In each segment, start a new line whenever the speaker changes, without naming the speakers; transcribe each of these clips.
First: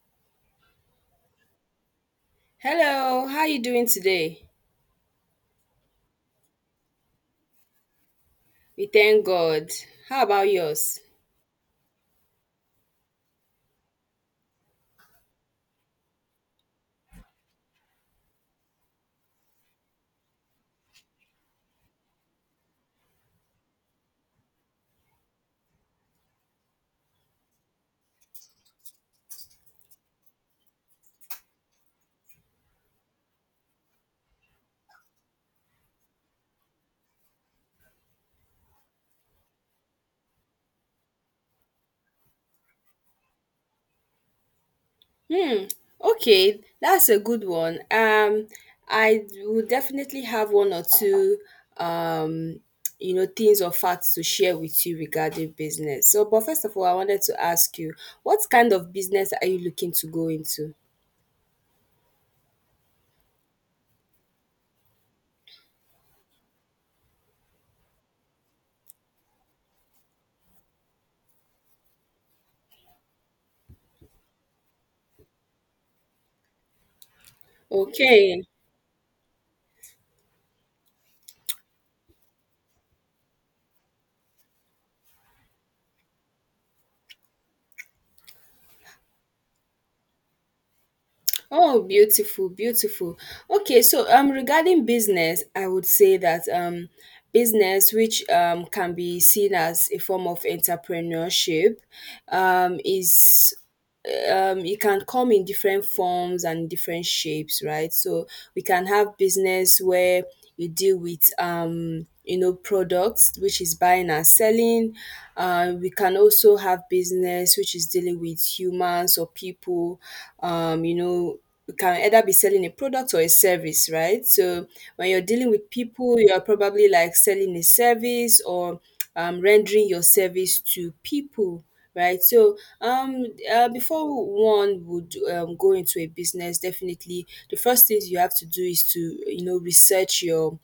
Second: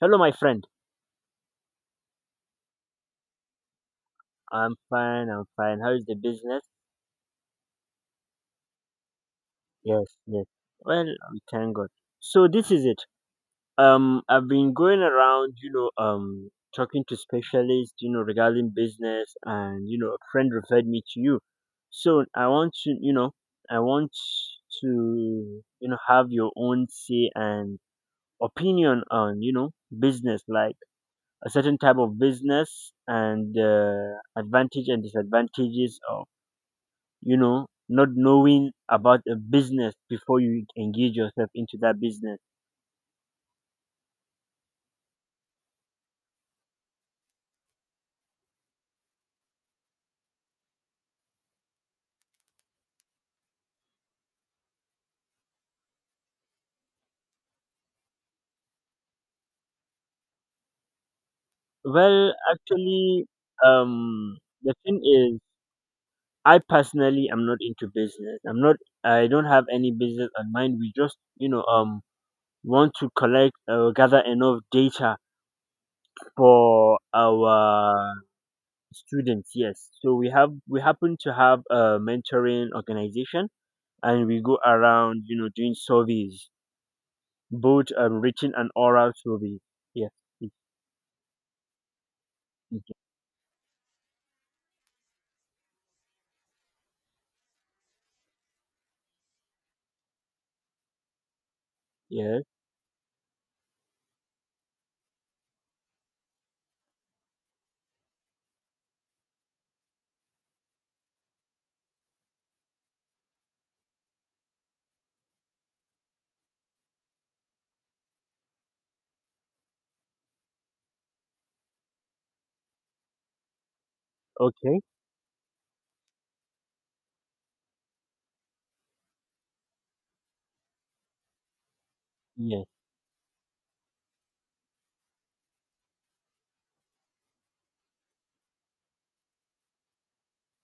Hello, my friend.
Hello, how you doing today?
I'm fine. I'm fine. How is the business?
We thank God.
Yes,
How
yes.
about yours?
Well, we thank God. So this is it. I've been going around, talking to specialists, regarding business, and a friend referred me to you. So I want to, have your own say and opinion on, business, like a certain type of business and advantage and disadvantages of not knowing about a business before you engage yourself into that business.
Hmm, okay, that's a good one. I will definitely have one or two, um, things or facts to share with you regarding business. So, but first of all, I wanted to ask you, what kind of business are you looking to go into?
Well, actually, the thing is, I personally am not into business. I'm not. I don't have any business in mind. We just, want to gather enough data for our
Okay.
students. Yes. So we happen to have a mentoring organization, and we go around, doing surveys, both written and oral, should be. Yes, yes,
Oh, beautiful, beautiful. Okay, so regarding business, I would say that business which can be seen as a form of entrepreneurship
yes,
is it can come in different forms and different shapes, right? So we can have business where you deal with products, which is buying and selling. We can also have business which is dealing with humans or people. um you know you can either be selling a product or a service, right? So
okay,
when you're dealing with people, you're probably like selling a service or rendering your service to people, right? So
yes,
um, before one would go into a business, definitely the first things you have to do is to research your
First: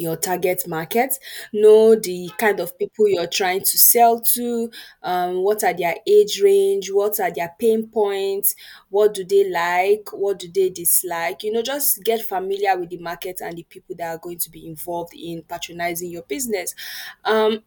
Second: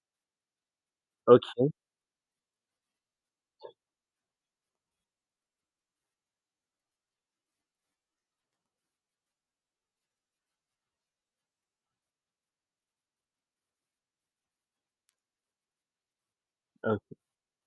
target market,
okay,
know the kind of people you're trying to sell to, what are their age range, what are their pain points, what do they like, what do they dislike. You know, just get familiar with the market and the people that are going to be involved in patronizing your business.
o-
Um,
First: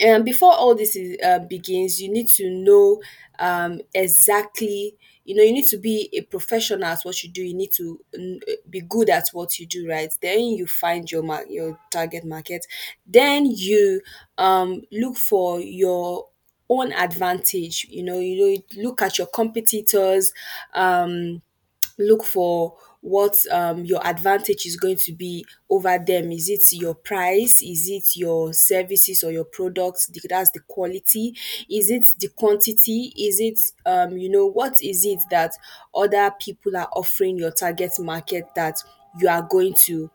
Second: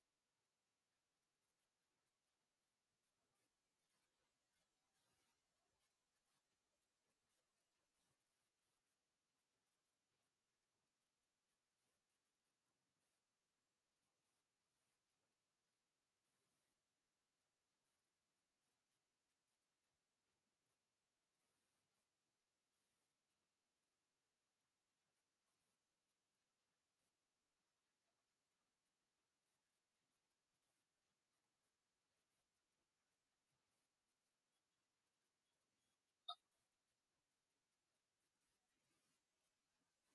and before all this is begins, you need to know exactly, you know, you need to be a professional at what you do. You need to be good at what you do, right? Then you find your your target market, then you look for your own advantage. You know, you know, you look at your competitors, um look for what your advantage is going to be over them. Is it your price? Is it your services or your products? That's the quality. Is it the quantity? Is it you know, what is it that other people are offering your target market that you are going to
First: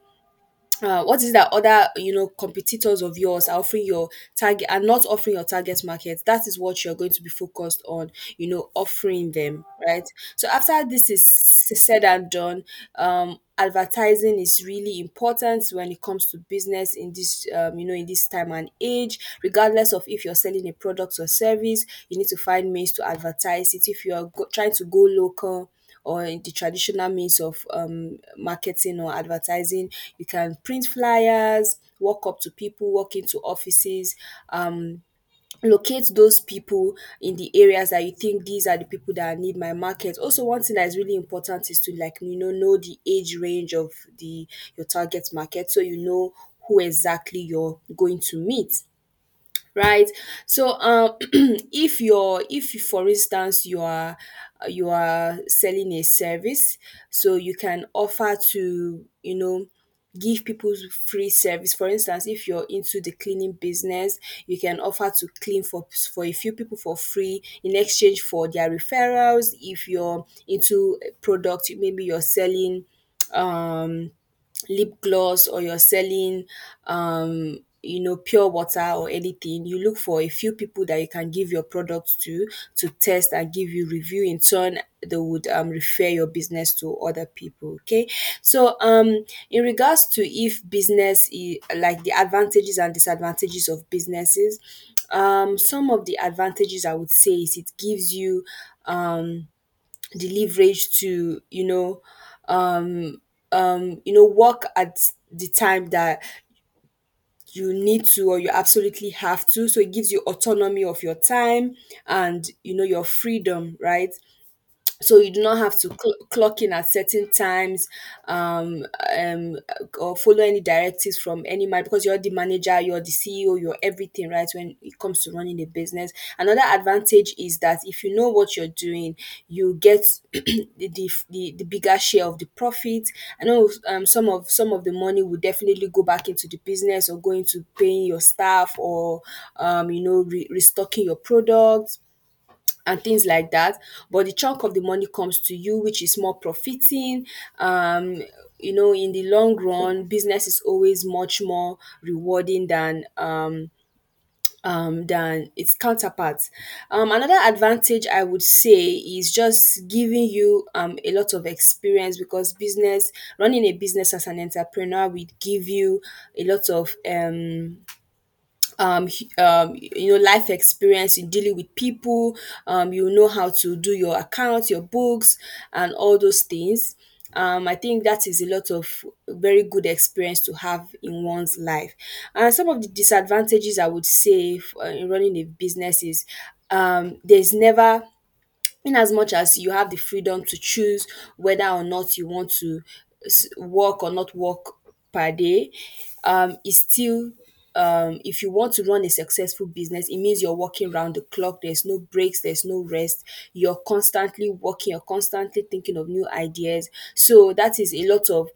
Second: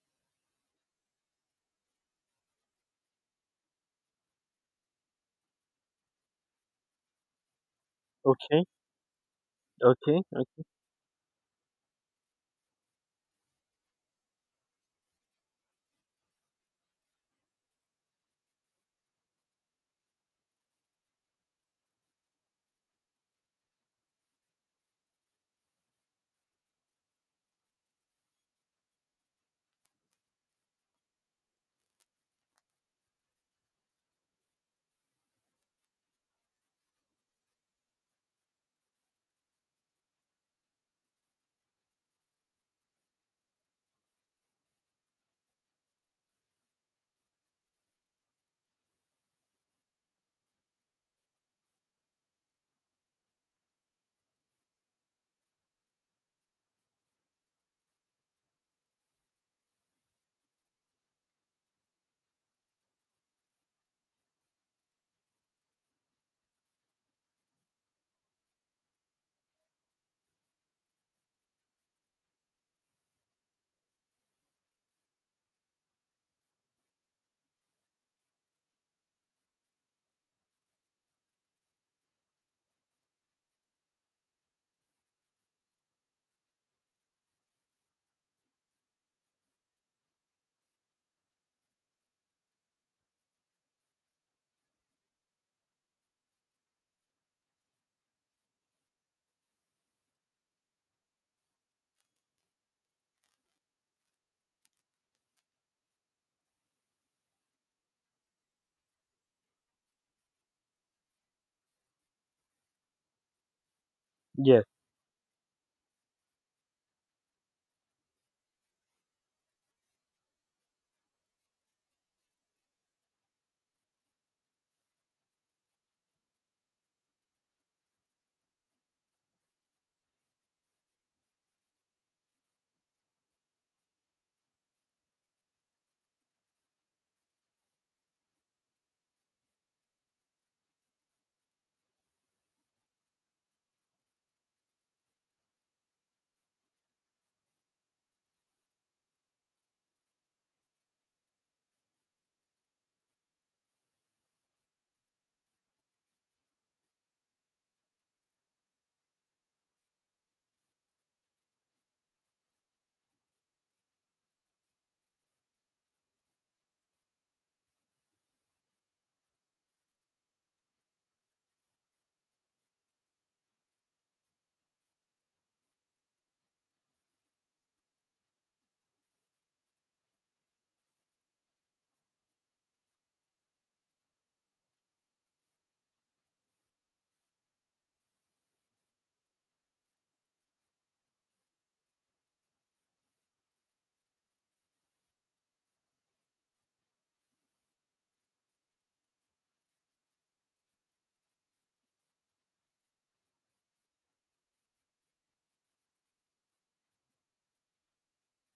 what is it that other, you know, competitors of yours are offering your target, are not offering your target market? That is what you're going to be focused on, you
okay,
know, offering them, right?
okay,
So
okay.
after this is said and done, advertising is really important when it comes to business in this, you know, in this time and age. Regardless of if you're selling a product or service, you need to find means to advertise it. If you are trying to go local or in the traditional means of marketing or advertising, you can print flyers, walk up to people, walk into offices, um, locate those people in the areas that you think these are the people that need my market. Also, one thing that is really important is to, like, you know the age range of the your target market, so you know who exactly you're going to meet, right? So if you're, if for instance you are selling a service, so you can offer to, you know, give people free service. For instance, if you're into the cleaning business, you can offer to clean for a few people for free in exchange for their referrals. If you're into a product, maybe you're selling um lip gloss, or you're selling you know, pure water or anything, you look for a few people that you can give your product to test and give you review in turn. They would refer your business to other people, okay? So in regards to if like the advantages and disadvantages of businesses, some of the advantages I would say is it gives you um the leverage to, you know, you know, work at the time that you need to or you absolutely have to, so it gives you autonomy of your time and, you know, your freedom, right?
Yes.
So you do not have to clock in at certain times, um, um, or follow any directives from any man because you're the manager, you're the CEO, you're everything, right? When it comes to running a business, another advantage is that if you know what you're doing, you get the, the, the bigger share of the profit. I know some of the money will definitely go back into the business or go into paying your staff, or you know, restocking your products and things like that. But the chunk of the money comes to you, which is more profiting. Um, you know, in the long run, business is always much more rewarding than its counterparts. Another advantage I would say is just giving you a lot of experience, because business, running a business as an entrepreneur, would give you a lot of you know, life experience in dealing with people, you know, how to do your accounts, your books, and all those things. I think that is a lot of very good experience to have in one's life. And some of the disadvantages I would say in running a business is there's never, in as much as you have the freedom to choose whether or not you want to work or not work per day, it's still, if you want to run a successful business, it means you're working round the clock. There's no breaks, there's no rest. You're constantly working, you're constantly thinking of new ideas. So that is a lot of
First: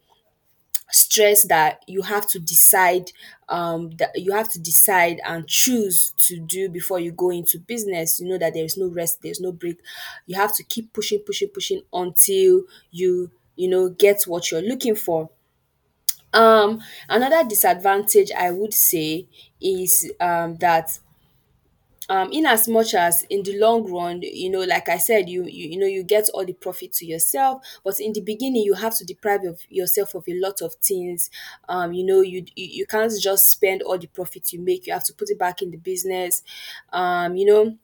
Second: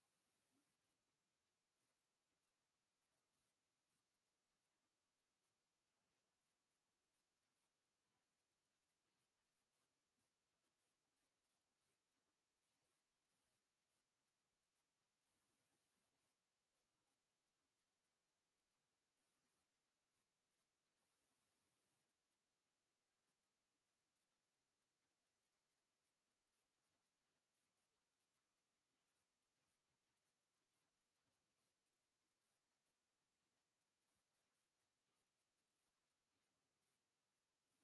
stress that you have to decide and choose to do before you go into business. You know that there is no rest, there's no break. You have to keep pushing, pushing, pushing until you you know, get what you're looking for. um Another disadvantage I would say is that, in as much as in the long run, you know, like I said, you, you know, you get all the profit to yourself, but in the beginning you have to deprive of yourself of a lot of things. You know, you, you can't just spend all the profit you make, you have to put it back in the business. You know,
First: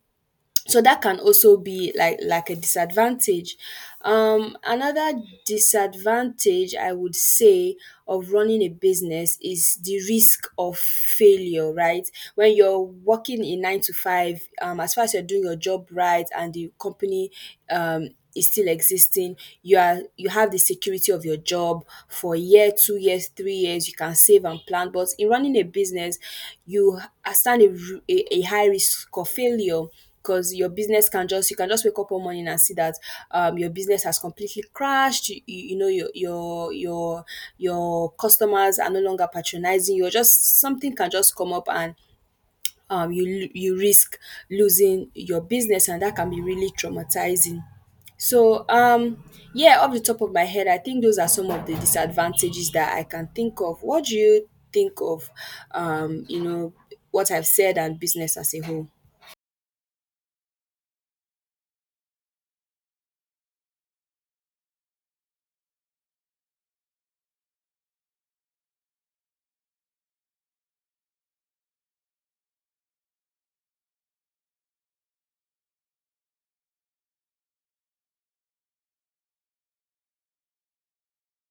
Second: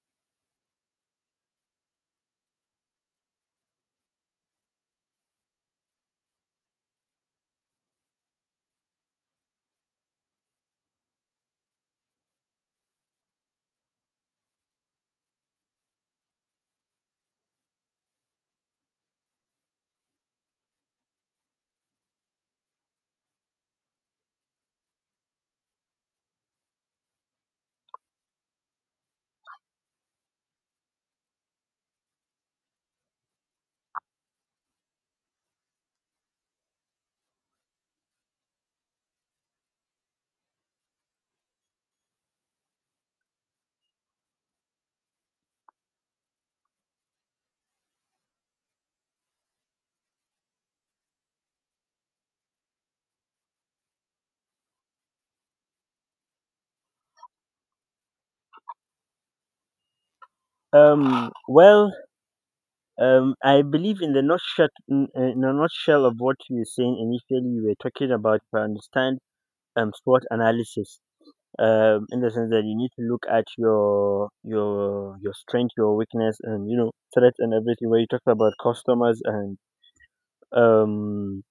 so that can also be like, a disadvantage. Another disadvantage I would say of running a business is the risk of failure, right? When you're working in 9 to 5, as far as you're doing your job right and the company is still existing, you have the security of your job for a year, 2 years, 3 years, you can save and plan. But in running a business, you are stand a, r- a high risk of failure, because your business can just, you can just wake up one morning and see that, your business has completely crashed. You know, your your customers are no longer patronizing you, or just something can just come up and you risk losing your business, and that can be really traumatizing. So yeah, off the top of my head, I think those are some of the disadvantages that I can think of. What do you think of you know, what I've said, and business as a whole?
Well, I believe in the nutshell, in a nutshell, of what you were saying initially. You were talking about, if I understand, SWOT analysis. In the sense that you need to look at your strength, your weakness, and threats and everything. Where you talk about customers and um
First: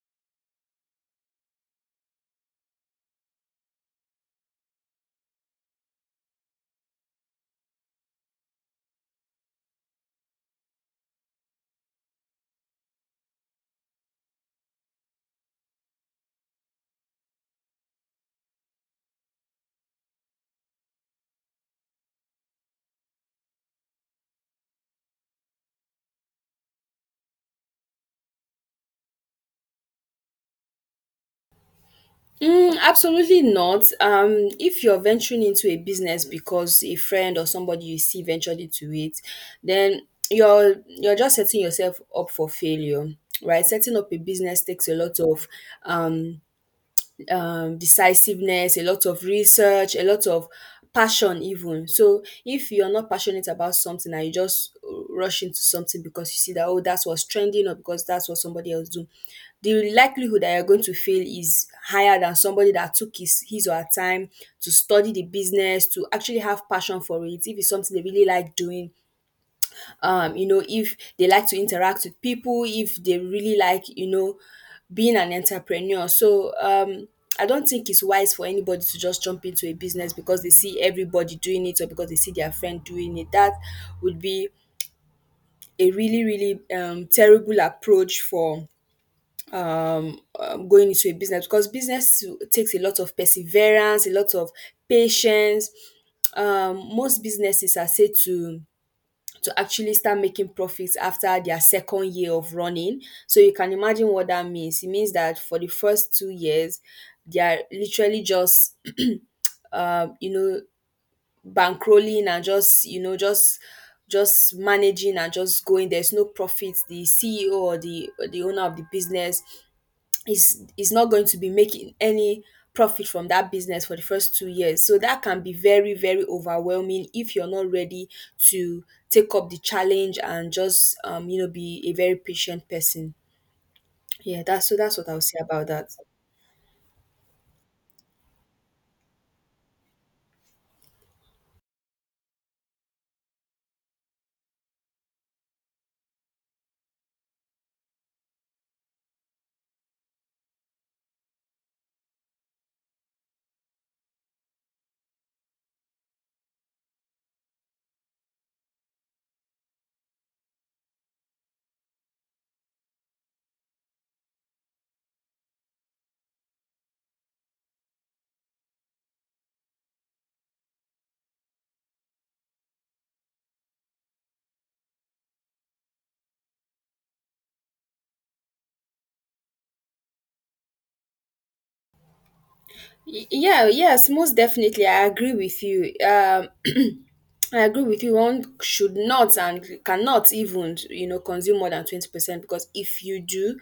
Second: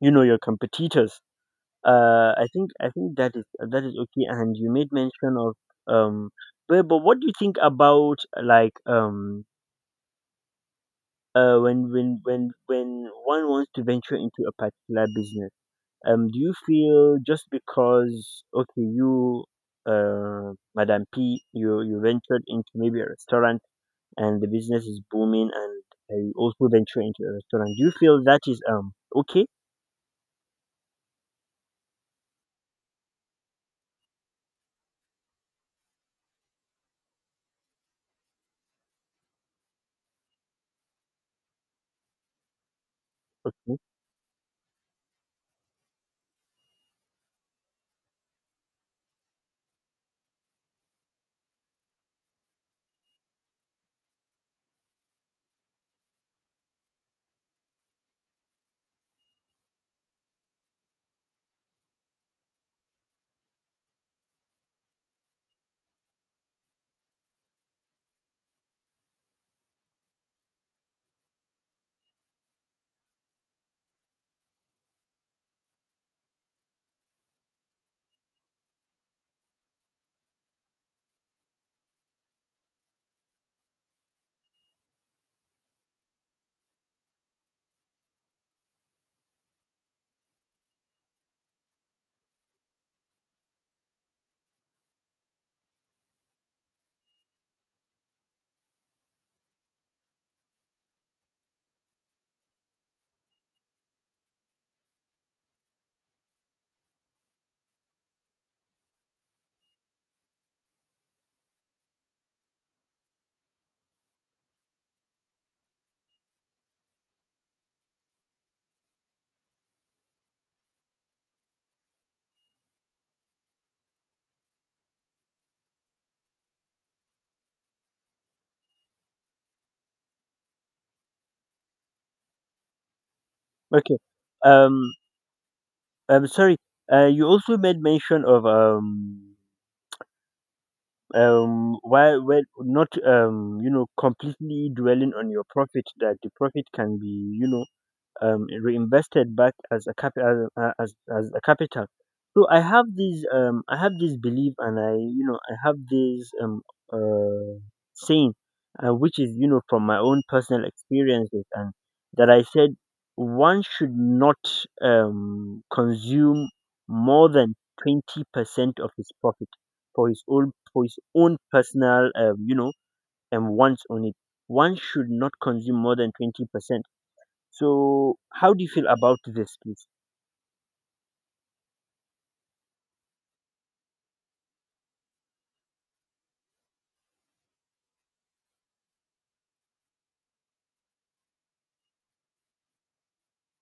your competitors. I think that is okay, and you made mention of, um but what do you think about, like, when one wants to venture into a particular business. Do you feel, just because, okay, you, Madam P, you ventured into maybe a restaurant, and the business is booming, and you also venture into a restaurant? Do you feel that is okay?
Mm, absolutely not. If you're venturing into a business because a friend or somebody you see ventured into it, then you're just setting yourself up for failure, right?
Okay.
Setting up a business takes a lot of um decisiveness, a lot of research, a lot of passion even. So if you're not passionate about something and you just rush into something because you see that, oh, that's what's trending, or because that's what somebody else do, the likelihood that you're going to fail is higher than somebody that took his or her time to study the business, to actually have passion for it. If it's something they really like doing, you know, if they like to interact with people, if they really like, you know, being an entrepreneur. So I don't think it's wise for anybody to just jump into a business because they see everybody doing it, or because they see their friend doing it. That would be a really, really terrible approach for going into a business, because business takes a lot of perseverance, a lot of patience. Most businesses are said to actually start making profits after their second year of running. So you can imagine what that means. It means that for the first 2 years, they are literally just, you know, bankrolling and just, you know, just managing and just going. There's no profit. The CEO or the owner of the business is not going to be making any profit from that business for the first 2 years. So that can be very, very overwhelming if you're not ready to take up the challenge and just be a very patient person.
Okay.
Yeah, that's so
Um,
that's what I'll say about that.
I'm sorry. You also made mention of, why when not, completely dwelling on your profit, that the profit can be, reinvested back as a capital, as a capital. So I have this, I have this belief, and I you know I have this, uh saying, which is, from my own personal experiences, and that I said, one should not, consume more than 20% of his profit, for his own, personal, and wants on it. One should not consume more than 20%. So how do you feel about this, please?
Yeah, yes, most definitely I agree with you. I agree with you. One should not and cannot even, consume more than 20%, because if you do,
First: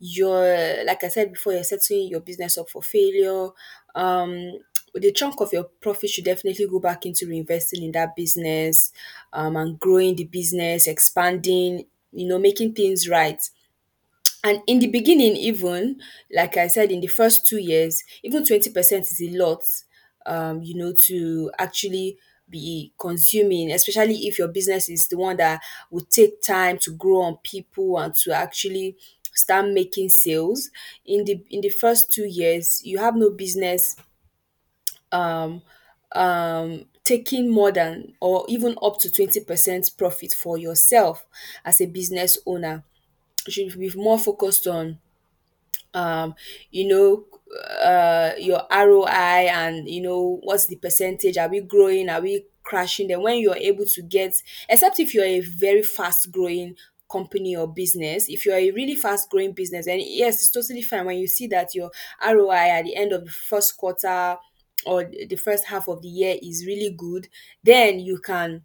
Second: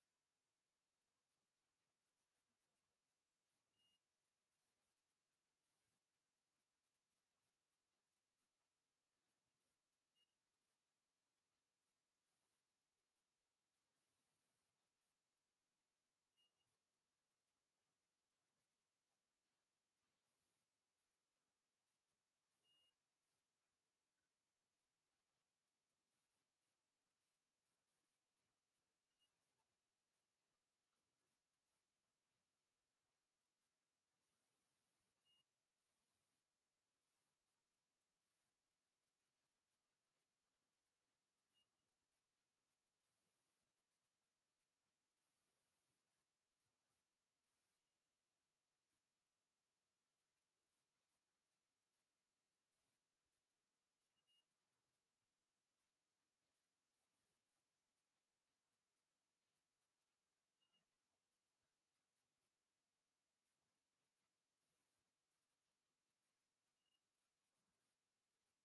you're, like I said before, you're setting your business up for failure. Um, the chunk of your profit should definitely go back into reinvesting in that business, and growing the business, expanding, you know, making things right. And in the beginning, even like I said, in the first 2 years, even 20% is a lot, you know, to actually be consuming, especially if your business is the one that would take time to grow on people and to actually start making sales. In the first 2 years, you have no business um taking more than or even up to 20% profit for yourself as a business owner. You should be more focused on um, you know, your ROI. And you know, what's the percentage? Are we growing? Are we crashing? Then when you're able to get, except if you're a very fast growing company or business, if you're a really fast growing business, and yes, it's totally fine when you see that your ROI at the end of the first quarter or the first half of the year is really good, then you can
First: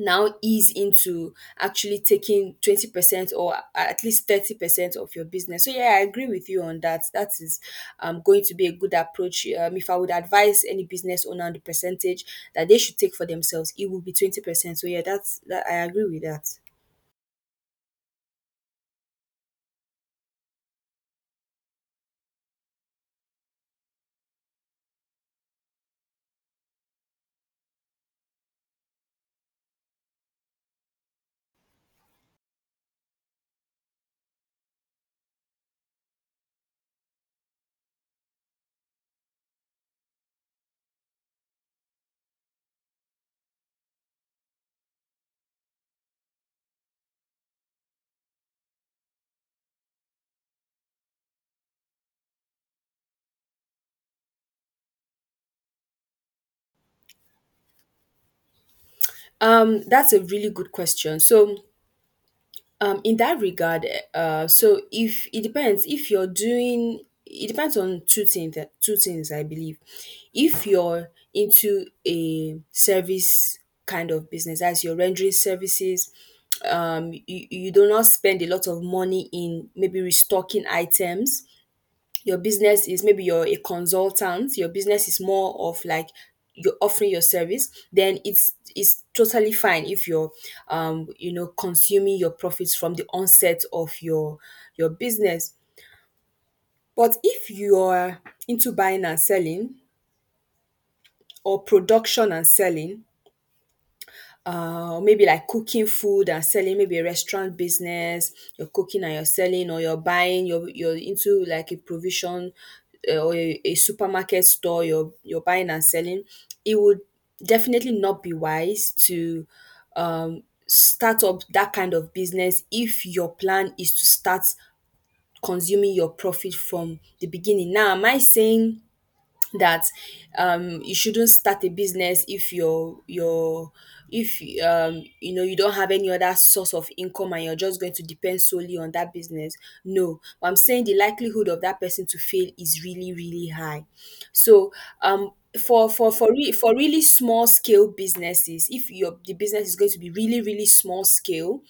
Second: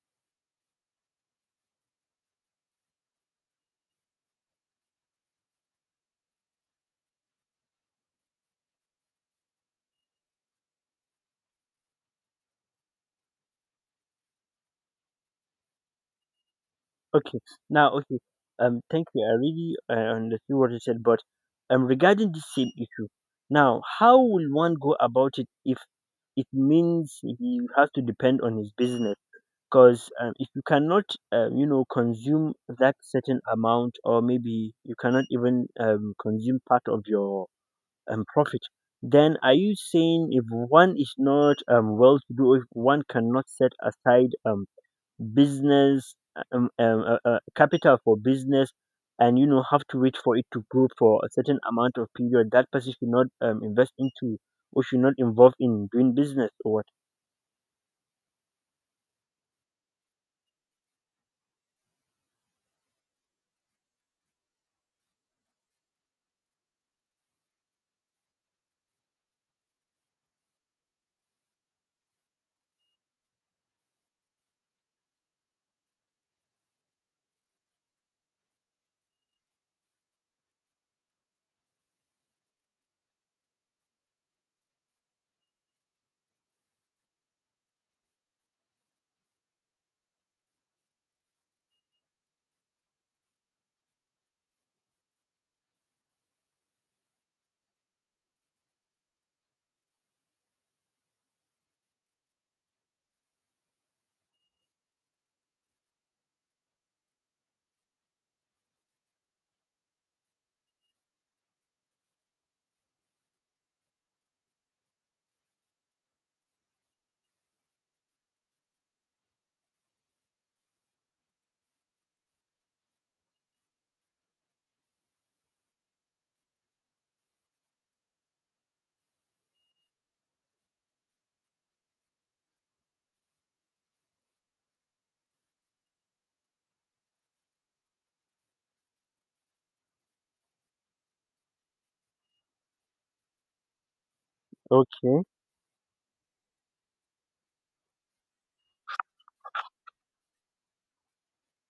now ease into actually taking 20%, or at least 30% of your business. So, yeah, I agree with you on that. That is going to be a good approach. If I would advise any business owner on the percentage that they should take for themselves, it would be 20%. So, yeah, that's that, I agree with that.
Okay, now okay. Thank you. I really understood what you said, but, regarding this same issue, now how will one go about it if it means he has to depend on his business? Because, if you cannot, consume that certain amount, or maybe you cannot even, consume part of your, profit, then are you saying if one is not, well to do, if one cannot set aside, business, capital for business, and have to wait for it to grow for a certain amount of period, that person should not, invest into, or should not involve in doing business, or what?
That's a really good question. So, in that regard, so if it depends if you're doing it depends on two things, I believe. If you're into a service kind of business, as you're rendering services, you do not spend a lot of money in maybe restocking items, your business is maybe you're a consultant, your business is more of like you're offering your service, then it's totally fine if you're consuming your profits from the onset of your business. But if you're into buying and selling or production and selling, maybe like cooking food and selling, maybe a restaurant business, you're cooking and you're selling, or you're buying, you're into like a provision, or a supermarket store, you're buying and selling. It would definitely not be wise to start up that kind of business if your plan is to start consuming your profit from the beginning. Now am I saying that you shouldn't start a business if you're, if you know, you don't have any other source of income and you're just going to depend solely on that business? No, but I'm saying the likelihood of that person to fail is really, really high. So
Okay.
um for really small scale businesses, if your the business is going to be really, really small scale,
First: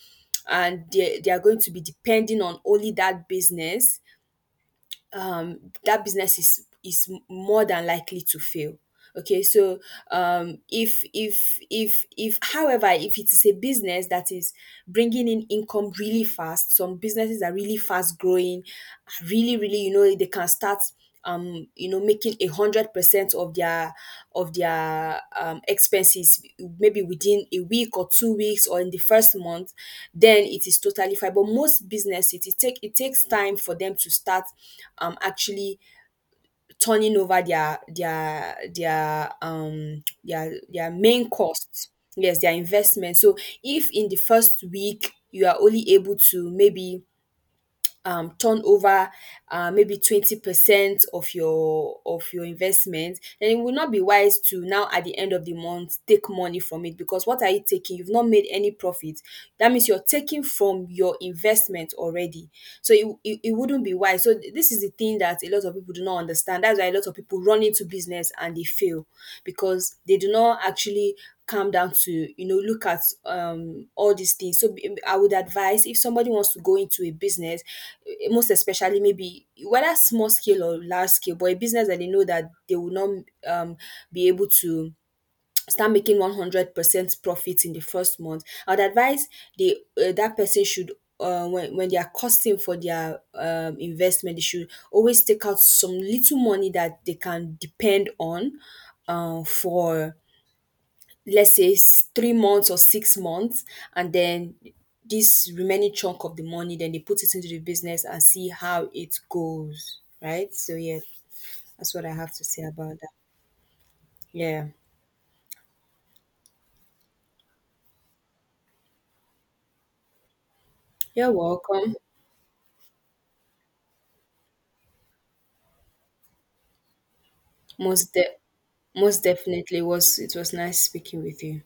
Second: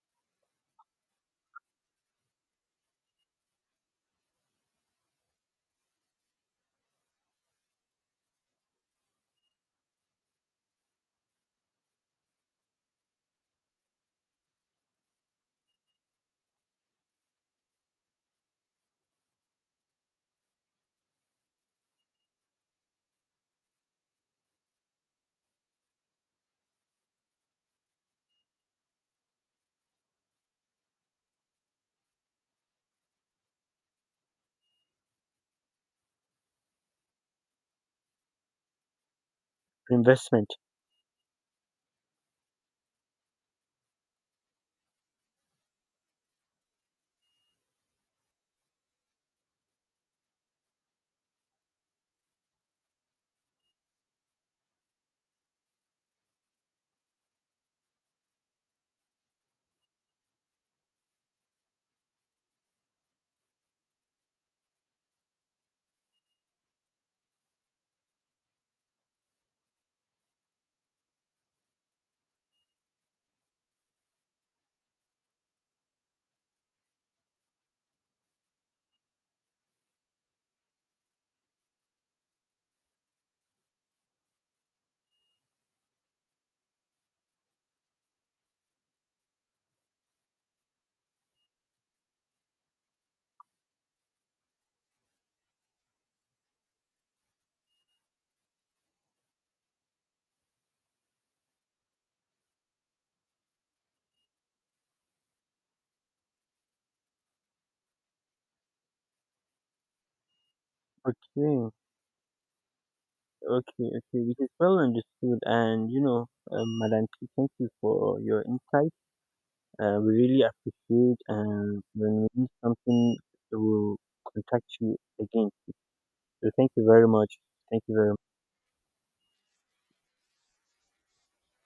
and they are going to be depending on only that business, um, that business is more than likely to fail. Okay, so if however, if it is a business that is bringing in income really fast, some businesses are really fast growing, are really, really, you know, they can start making 100% of their, of their expenses maybe within a week or 2 weeks, or in the first month, then it is totally fine. But most businesses, it takes time for them to start actually turning over their
Investment.
their main costs. Yes, their investment. So if in the first week you are only able to maybe turn over maybe 20% of your investment, then it will not be wise to now at the end of the month take money from it, because what are you taking? You've not made any profit. That means you're taking from your investment already. So it wouldn't be wise. So this is the thing that a lot of people do not understand, that's why a lot of people run into business and they fail, because they do not actually come down to, you know, look at all these things. So I would advise, if somebody wants to go into a business, most especially maybe, whether small scale or large scale, but a business that they know that they will not um be able to start making 100% profit in the first month, I would advise the that person should, when they are costing for their investment, they should always take out some little money that they can depend on, for let's say 3 months or 6 months. And then this remaining chunk of the money, then they put it into the business and see how it goes, right? So, yeah,
Okay,
that's what I have to say about that.
okay, okay, which is
Yeah,
well understood. And, Madam P, thank you for your insight. We really appreciate,
you're
and
welcome.
when we need something, we'll contact you again. So thank you very much. Thank you
Most
very
de- Most definitely, was it was nice speaking with you.